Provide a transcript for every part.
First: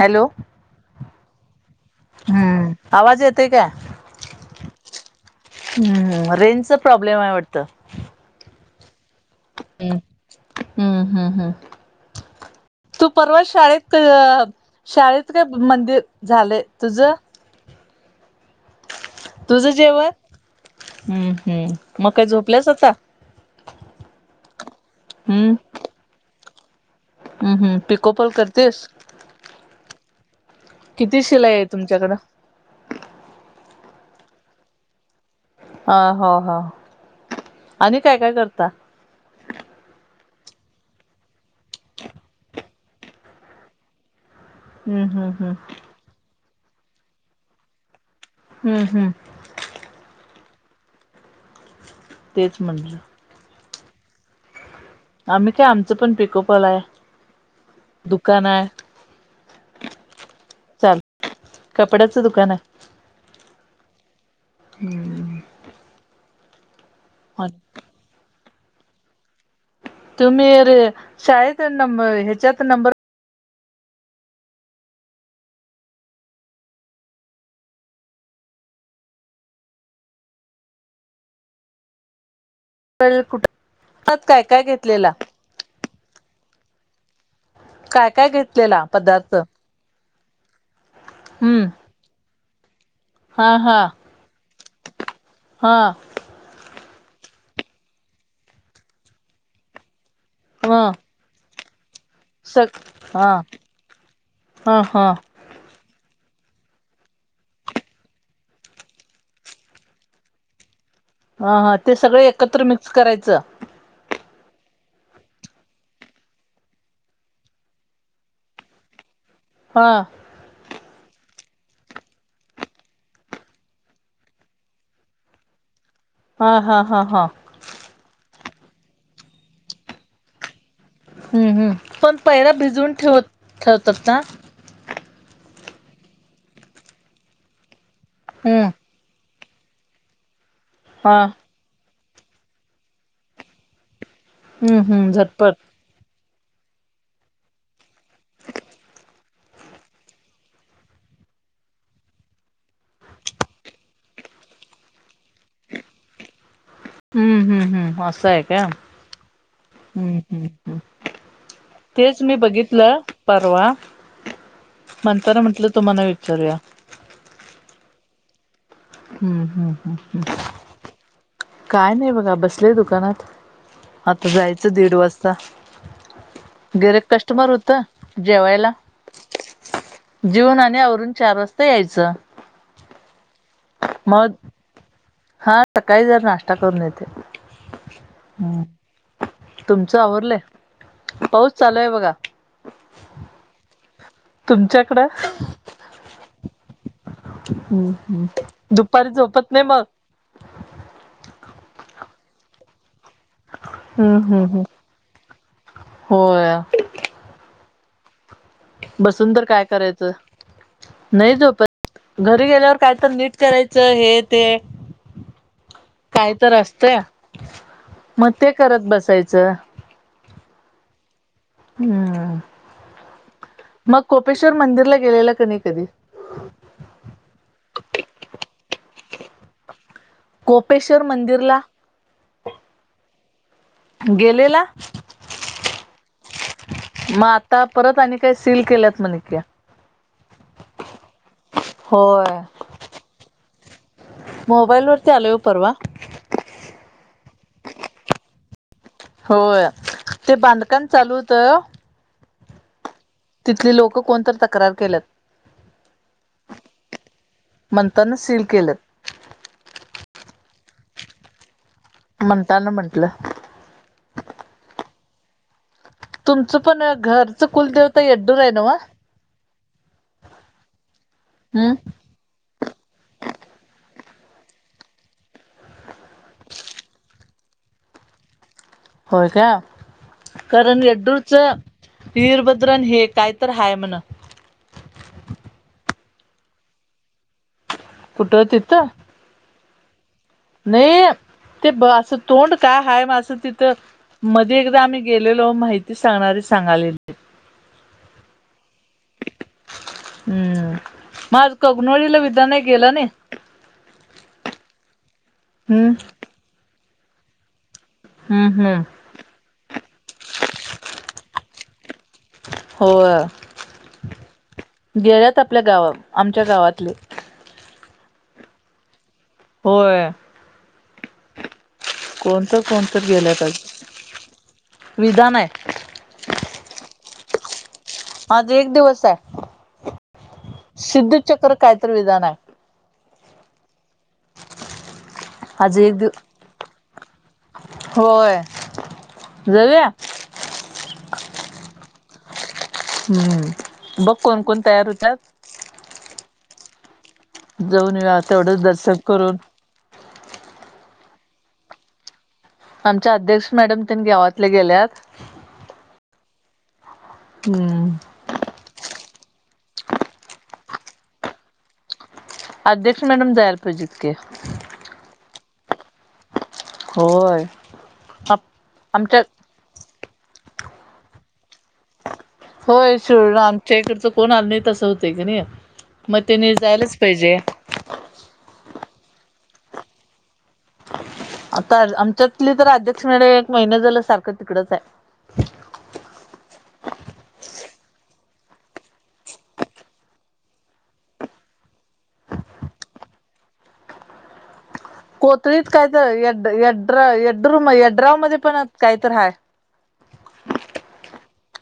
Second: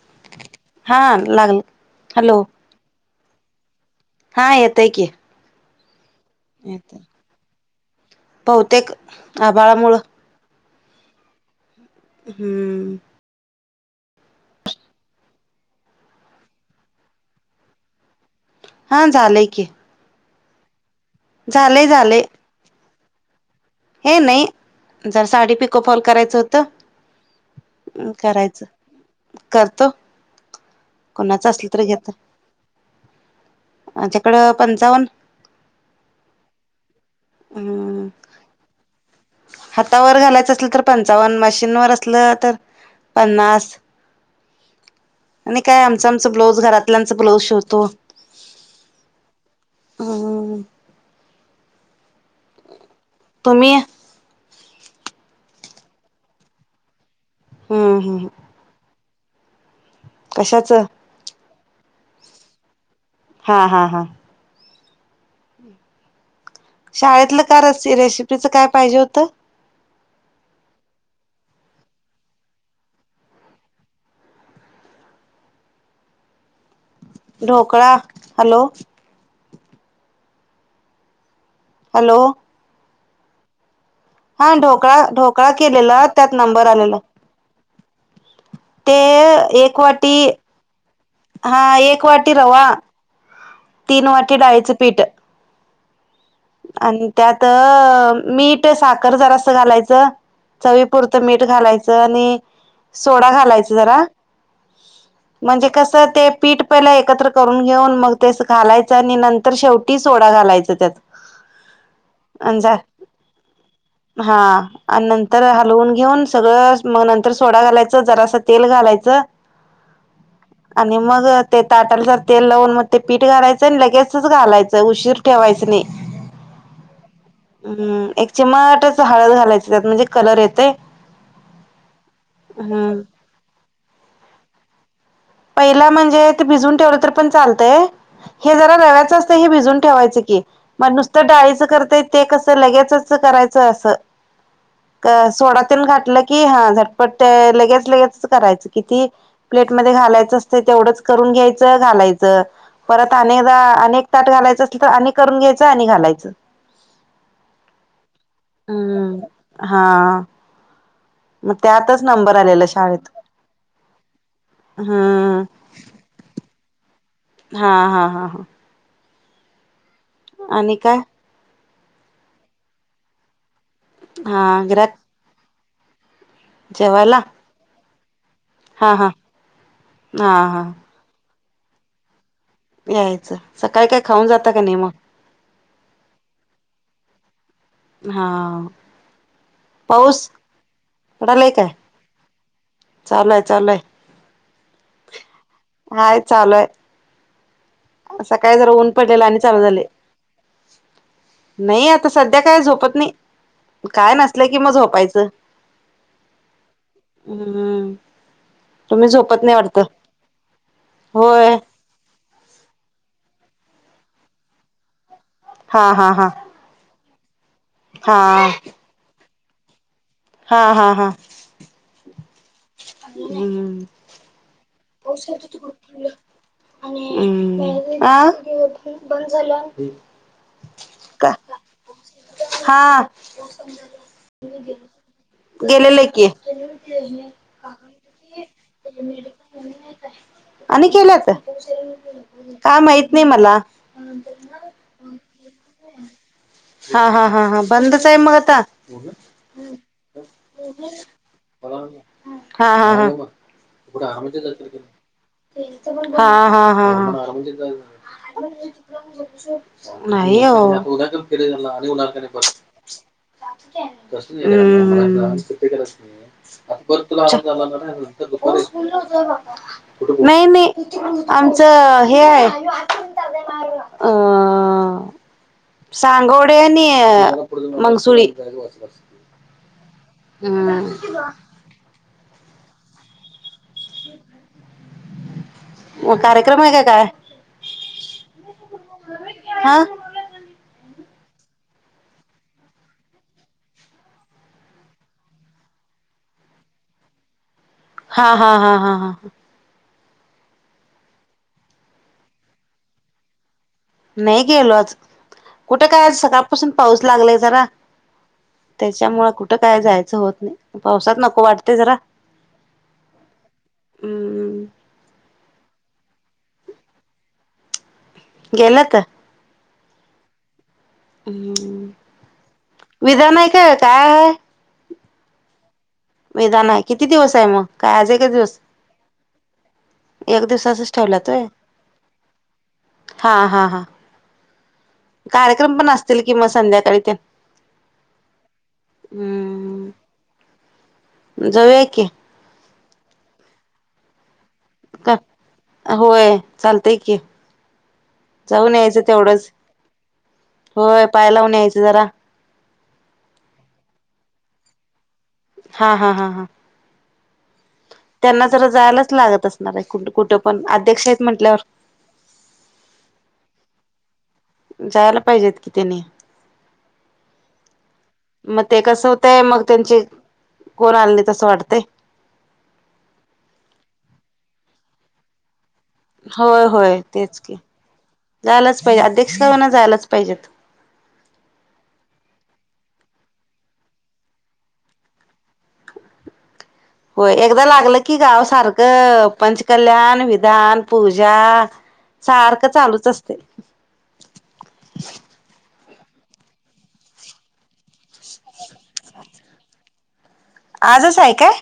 Hello हा लागल hello हम्म आवाज येतोय काय?? हा येतोय की हम् रेंजचा येतय प्रॉब्लेम आहे वाटतं बहुतेक हम्म आभाळामुळं हम्म हम्म हम्म हम्म तू परवा शाळेत शाळेत काय मंदिर झालेय तुझं हां झालंय की तुझं जेवण? हम्म हम्म झालंय म झालंय काय झोपल्यास आता हे नाही जर साडी हम्म पिकअप फॉल करायचं हम्म हम्म होतं, पिको फॉल करायचं. करतेस? करतो. किती कोणाच शिलाई आहे असल तर घेतो तुमच्याकडं? माझ्या कढ पंचावन्न. ह हा हा आणि हम्म काय काय करता हातावर घालायचं असलं तर पंचावन्न मशीनवर असलं तर पन्नास. हम्म हम्म हम्म आणि काय आमचं आमचं ब्लाऊज घरातल्यांच ब्लाऊज शोवतो हम्म हम् हम्म तेच म्हटलं तुम्ही आम्ही काय आमचं पण पिको फॉल हाय हम्म हम ह कशाचं चाल कपड्याचं दुकान आहे हा हा हा हम्म शाळेतलं का रस रेसिपीच काय पाहिजे होतं तुम्ही रे शाळेत नंम ह्याच्यात नंबर ढोकळा हॅलो हॅलो व कुठ हा ढोकळा ढोकळा केलेला त्यात नंबर आलेला काय काय घेतलेला ते पदार्थ एक वाटी हम्म हा एक वाट टी रवा हा हा तीन वाटी डाळीचं पीठ हा आणि त्यात मीठ साखर जरा अस घालायचं ह चवीपरतं तर मीठ घालायचं आणि स सोडा हा घालायच जरा हा हा म्हणजे कसं ते पीठ पहिलं एकत्र करून घेऊन मग तेस घालायचं आणि नंतर तर शेवटी सोडा घालायचं त्यात ह हा ते सगळे आणि एकत्र झा मिक्स करायचं हा आणि नंतर हलवून घेऊन सगळं मग नंतर सोडा घालायचं जरासं तेल घालायचं हां आणि मग ते ताटालच तेल लावून मग ते पीठ घालायचंय आणि लगेच घालायचं उशीर ठेवायचं नाही हा हा हा हा हम्म एक चिमटच हळद घालायच त्यात म्हणजे कलर येतय हम्म हम् पण पैरा भिजवून हम्म ठेवत ठेवतात ना पहिला म्हणजे ते भिजून ठेवलं तर पण चालतंय हे हम्म जरा रव्याच हे भिजून ठेवायचं की मग नुसत हा डाळीचं करताय ते कसं लगेच करायचं असं हम्म हम्म अ झटपट सोडातील घटलं कि हा झटपट ते लगेच लगेचच करायच किती प्लेटमध्येध्ये घालायच तेवढंच करून घ्यायचं घालायचं परत अनेकदा अनेक ताट घालायचं असल तर अनेक करून घ्यायचं आणि घालायचं हम्म हम्म हम्म असं आहे का हम्म हम्म हम्म मग त्यातच तेच नंबर मी आलेला बघितलं परवा हं तर म्हटलं तुम्हाला विचारूया. हा हा हा हा हम्म, हम्म, हम्, हम् आणि काय? काय नाही बघा, बसलेय दुकानात, आता हा जायचं दीड गिराक वाजता. गैरेक जेवायला कस्टमर होत,, जेवायला,, हा हा हा जेऊन हा आणि आवरून चार वाजताऽ ते यायचं. यायचं, सकाळी काय खाऊन मग जाता का ने मग? हा, सकाळी जरा नाश्ता करून येतोय. हां, तुमचं आवरलंय,, पाऊस चालू आहे बघा. चालूय, चालूय, तुमच्याकडं,, हाय चालूय हम् सकाळी जरा ऊन पडलेला आणि चांल झाले नाही आता सध्या काय झोपत नाही काय हम्म हम्म नसलं कि हम्म मग झोपायचं होय हम्म तुम्ही बसून झोपत तर नाही काय वाटत करायचं,, नाही होय झोपतऽ घरी गेल्यावर काय तर नीट करायचं, हे तेऽ हा हा हा काय तर असतय,, मग हा ते करत बसायचं. हा, हा, हा हम्, हम्म, मग कोपेश्वर मंदिरला गेलेला का णै कधी? आणि बंद झालं. कोोपेश्वर मंदिरला. हां, गेलेला गेलेलं कि. त्या परत आणि काही सील केल्यात मणे कि,, आणि केल्यात,,, होय काय माहित नाही मला. मोबाईल वरती आलय हो परवा,, हा, हा, हा हा बंदच आहे मग आता? होय,, ते बांधकाम चालू होत. हा, हा, हा तिथली लोकं कोणतर तक्रार केल्यात. हा, हा, हा हा म्हणताना सील केल्यात नाही अहो,, उनख फडे झाला आणि उन्हा म्हणताना म्हंटलं बऽ अमममम, तुमचं पणऽ करत झालाऽ नाही मी,, हम्म आमचऽ हेय,,, आय अंऽ सांगोवडे आणि मंगसुळी. होय का? कारण येड्डूरचज्ञभ्यऽ वीरभद्रन हे, काय तर हाय म्हण, कार्यक्रम आहे का काय? कुठं तिथं? हां, नाही,, ते ब असं तोंड काय हाय मां तिथंऽ मध्ये एकदा आम्ही गेलेलो माहिती सांगणारी सांगालेली हा हा हा हा हा हम्म म आज कगनोळीला विधानाय गेला नाही नाही गेलो आज कुठ हम्म काय आ सकाळपासून पाऊस लागलाय जरा हम्म हम्म त्यांच्यामुळ कुठं काय जायचं होत नाही पावसात नको वाटतय जरा हो हम्म गेल्यात आपल्या गाव आमच्या गावातले गेल्यात होय हम् कोणत कोणत गेल्यात विधानाय आज काय काय हाय विधान हाय विधान हाय किती दिवस आहे मग काय आज एकच दिवस एक दिवसाचच सिद्ध ठेवल्यात होय चक्र कायतर विधान आहे हा हा हा कार्यक्रम आज पण एक दिव असतील किं म संध्याकाळी ते न होय [inaudible] हम् जाऊया जाऊया की. हम्म बघ कोण कोण तयार का होत्यात. होय चालतय की. जाऊन येऊया तेवढंच जाऊन दर्शन यायचं करून तेवढंच होय पाय लावून यायचं जरा आमच्या अध्यक्ष मॅडम तेन गावातल्या गेल्यात हा हा हा हा हम्म त्यांना जरा जायलाच लागत असणार आहे कुठ कुठं पण अध्यक्ष आहेत म्हटल्यावर अध्यक्ष मॅडम जायाला पाहिजेत की जायला पाहिजेत कि तेनी होय म ते कस आमच्या होतंय मग त्यांची कोण आली नहीत असं वाटतय होय शिरोळला आमच्या इकडच कोण आलं नाही तसं होतय की नई होय होय तेच की जायलाच पाहिजे अध्यक्ष का होईना जायलाच पाहिजेत आता आमच्यातली तर अध्यक्ष मॅडम एक महिना झालं सारखं तिकडच हाय होय एकदा लागलं की गाव सारखं पंचकल्याण विधान पूजा सारखंच चालूच असतय कोथळीत कायत यड यड्रा येड्रूर यड्राव मध्ये पण काहीतर हाय आजच हाय काय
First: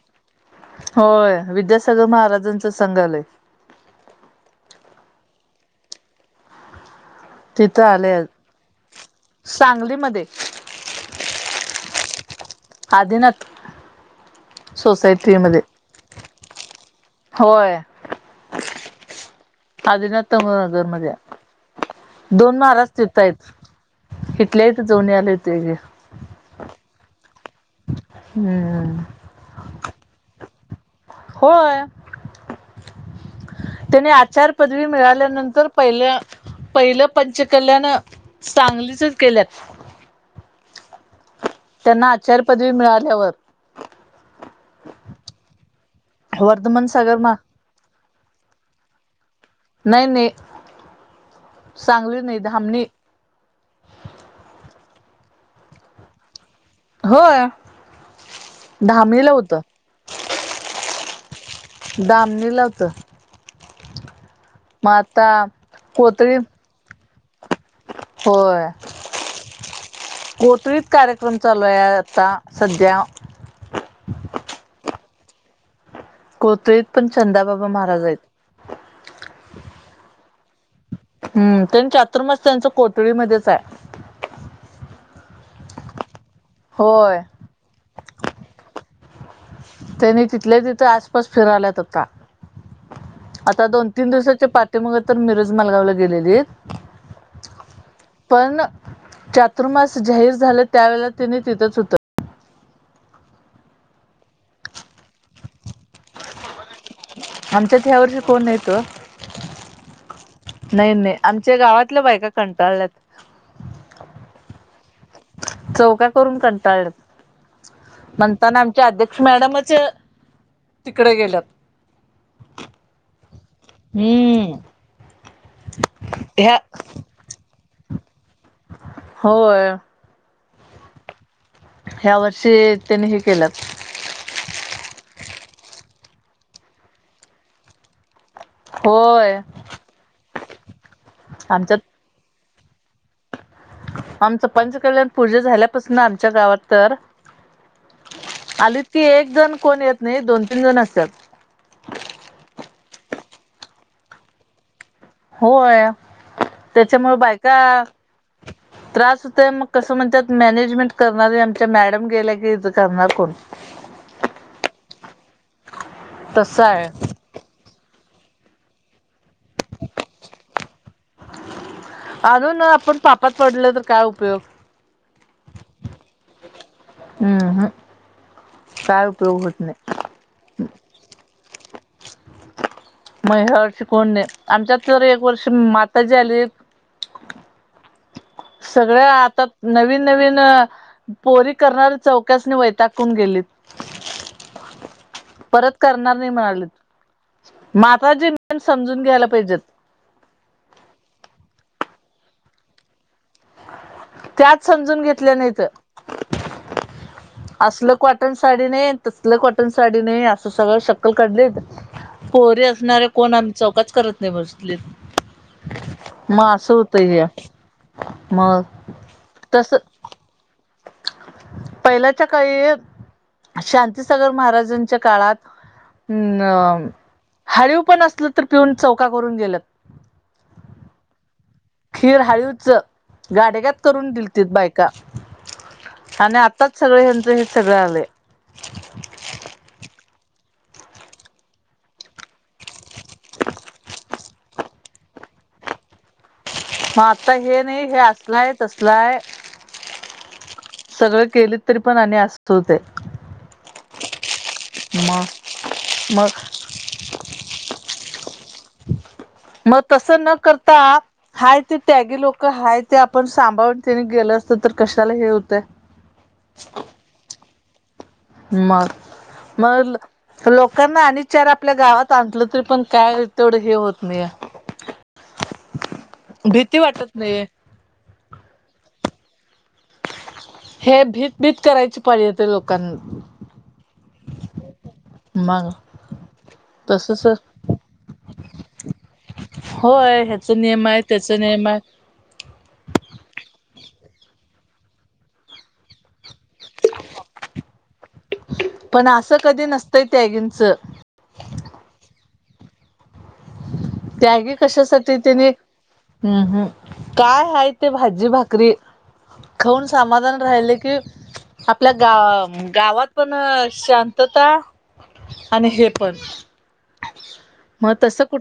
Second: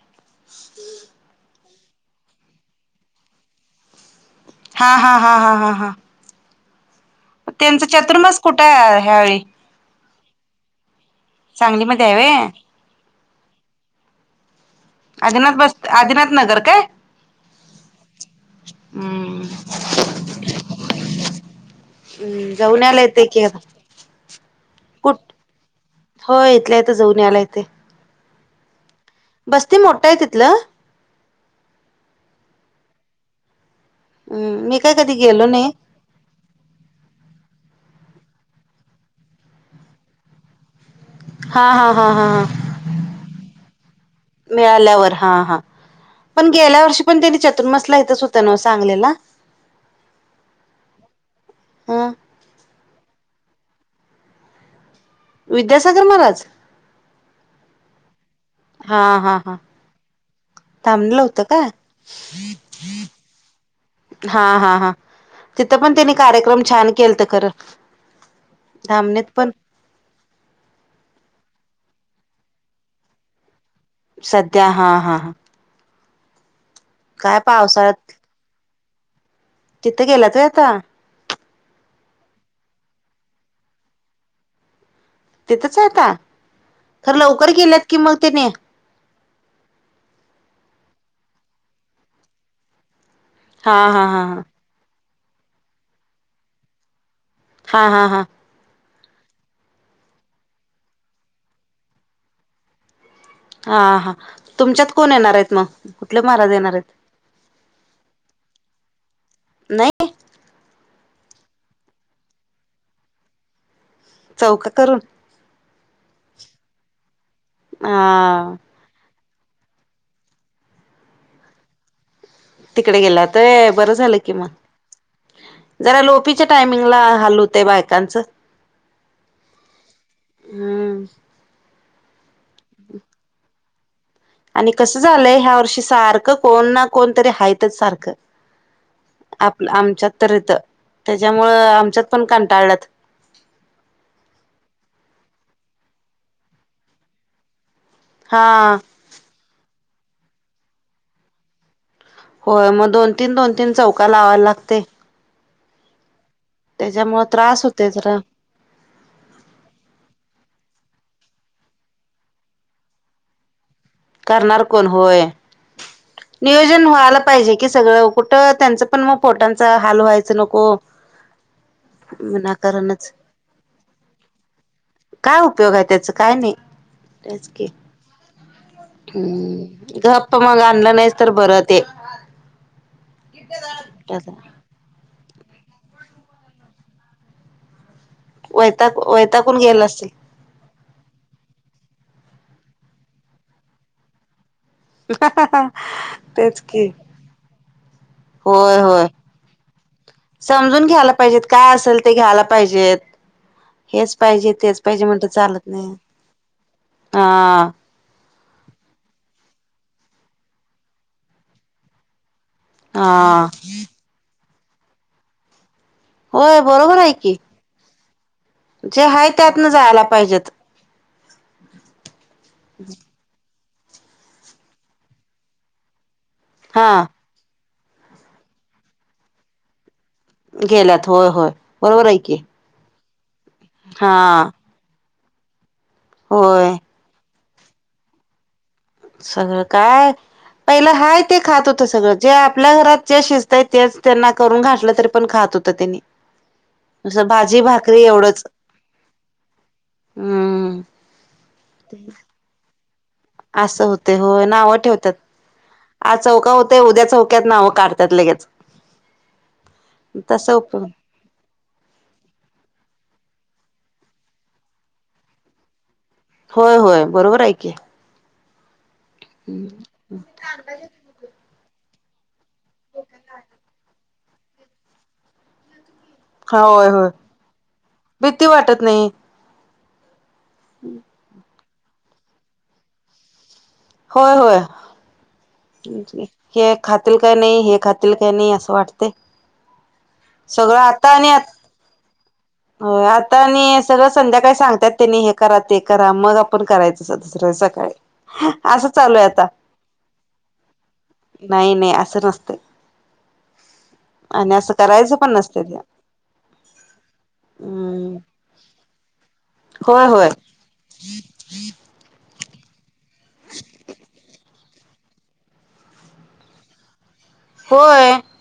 होय विद्यासागर महाराजांच संघ आलय हा हा हा हा हा हा त्यांच तिथं आलय चतुर्मास कुठाय ह्यावेळी सांगलीमध्ये सांगलीमध्ये हाय व्हय आदिनाथ सोसायटी आदिनाथ मध्ये बस आदिनाथ नगर काय? होय हम्म आदिनाथ तमगरमध्ये हाय हम्म दोन जाऊन महाराज यायला येतंय की तिथायत आता. हितल्या हित जाऊन कुठ यायला येतय घे होय इथल्या इथं जाऊन याला येतय हम् बस्ती मोठाय तिथलं होय त्यांनी आचार्य हम्म मी पदवी काय कधी गेलो मिळाल्यानंतर नाही. पहिल्या - - पहिलं पंचकल्याण सांगलीचच केल्यात हा हा हा त्यांना आचार ह पदवी मिळाल्यावर मिळाल्यावर हा हा पण गेल्या वर्धमान वर्षी सागर पण मा त्यांनी चतुर्मसला इथंच होत न्हव सांगलीला. नई नई हं सांगली नई धामणी विद्यासागर महाराज, होय. हा धामणीला हा हा होतं थांबलं होतं. काय? दाम नि लावत. हा हा हा आता तिथं पण त्यांनी कोथळी कार्यक्रम छान केल तर खरं होय. धामणीत पण कोतरीत कार्यक्रम चालूया आता सध्या सध्या हा हा ह कोतळीत पण चंदाबाबा महाराज पावसाळ्यात आहेत. तिथं गेलाच व्हय आता. हम्, त्यां चातुर्माश त्यांच कोथळीमध्येच आहे. तेथच आहे आता, तर होय लवकर गेल्यात कि मग त्याने त्यांनी तिथल्या तिथे आसपास फिराल्यात येतात का, आता हा दोन हा तीन हा हा दिवसाच्या पा ते मग तर मिरज मालगावला गेलेली आहेत. हा हा हा पण चातुर्मास जाहीर झालं त्यावेेळे तिने तिथच होत. हा हा तुमच्यात कोण येणार आहेत मग कुठले महाराज येणार आहेत. आमच्यात ह्या वर्षी कोण येतो? नाही नाही नाही आमच्या गावातल्या बायका कंटाळल्यात चौक तरून चौका करून कंटाळ येतो. हा म्हणताना आम अध्यक्ष मॅडमच तिकडे गेल्यात. तिकडे गेल्यात व्हय, बरं झालं कि मग हम्म जरा लोपीच्या ह्या टायमिंगला हाल होते बायकांचं, होय. हम. ह्या वर्षी त्यानी हे केलं आणि कसं झालंय ह्या वर्षी सारखं कोण ना कोण तरी हयितच सारखं, होय. आप आमच्यात तर इथं त्याच्यामुळं आमच्यात पण कंटाळल्यात. आमचं पंचकल्याण पूजा झाल्यापासून आमच्या गावात तर हा आलीत की एक जण कोण येत नाही दोन तीन जण असतात. होय, मग दोन तीन दोन तीन चौका लावायला लागते. होय, त्याच्यामुळे बायका त्रास होते जरा त्रास होतय मग कसं म्हणतत मॅनेजमेंट करणार आमच्या मॅडम गेला की इथ करणार कोण? करणार कोण होय, तसं नियोजन आहे व्हाला पाहिजे की सगळं कुठं त्यांचं पण मग पोटांचा हाल व्हायचं नको, अजून ना आपण विनाकारणच पापात पडल तर काय उपयोग. काय उपयोग आहे त्याच काय नाही हम्म काय उपयोग होत नाही हम्म, गप्प मग आणलं नाहीच तर बरं ते ते म ह्या वर्ष कोण देणार आमच्यात तर एक वर्ष माता जी आली वैताग सगळ्या आता वैतागून गेलं नवीन असेल नवीन पोरी करणार चौकस वैताकून गेली. परत करणार नाही तेच म्हणाले, की माताजी होय समजून होय घ्यायला पाहिजेत. समजून घ्यायला पाहिजेत काय असेल ते घ्यायला पाहिजेत हेच पाहिजे त्याच तेच समजून पाहिजे म्हणत घेतल्या चालत नाहीत नाही. हा असलं क [unintelligible] कॉटन साडी नाही तसल कॉटन साडी नाही असं सगळं शक्कल काढलेत पोर अस असणारे कोण हा आम्ही चौकाच करत नाही बसले, म होय असं बरोबर होत आहे या, की मग जे हय त्यातनं तस जायला पाहिजेत. पहिल्याच्या काही. शांतीसागर महाराजांच्या काळात अ् हा हळव पण असलं तर पिऊन चौका करून गेलंत. गेल्यात होय होय. बरोबर आहे खीर की हाळवच गाडगात करून हा दिलती बायका. आणि होय आत्ताच सगळे ह्यांचं हे सगळं आले. सगळं काय पहिलं हाय ते खात होत सगळं जे आपल्या घरात ज शिजताय त्याच त्यांना करून घातलं तरी पण खात होत त्यांनी. मग जसं आता भाजी हे नाही हे भाकरी एवढंच असलंय त असलाय. हम्म सगळं केलीत तरी पण अ असत होते. असं होते हो नाव ठेवतत आ मग चौका होत उद्या चौक. त ना काढत लगेच. मग तसं न तसा करता उपयोग हाय ते त्यागी लोक हाय ते आपण सांभाळून त्यांने गेलं असतं तर कशाला हे होतय. [inaudible] होय होय बरोबर आहेऐक. मग मग लोकांना आणि, विचार आपल्या गावात आणलं तरी पण काय तेवढं हे होत नाही. [inaudible] होय होय वाटत नाही. भीती वाटत नाही. हे भीत भीत करायची पडली ते लोकांना. होय होय.. मग हे खातील तसच काय नाही हे खातील काय नाही असं वाटते. होय ह्याचा सगळं नियम आहे त्याचा नियम आहे. हो आता आणि सगळं संध्याकाळी सांगतयात त्यांनी हे करा ते करा मग पण करायचंच दुसरं सकाळी असं चालू आहे आता. त त्यागेनचं. नाही नाही असं नसत आणि त्यागी असं करायचं कशासाठी पण त्यानी नसत ते. हम्म हम् काय ह ते हम्म भाजी भाकरी. खाऊन होय होय समाधान राहिले की. आपल्या गाव गावात पण शांतता आणि हे पण, मग होय. तस कुठ,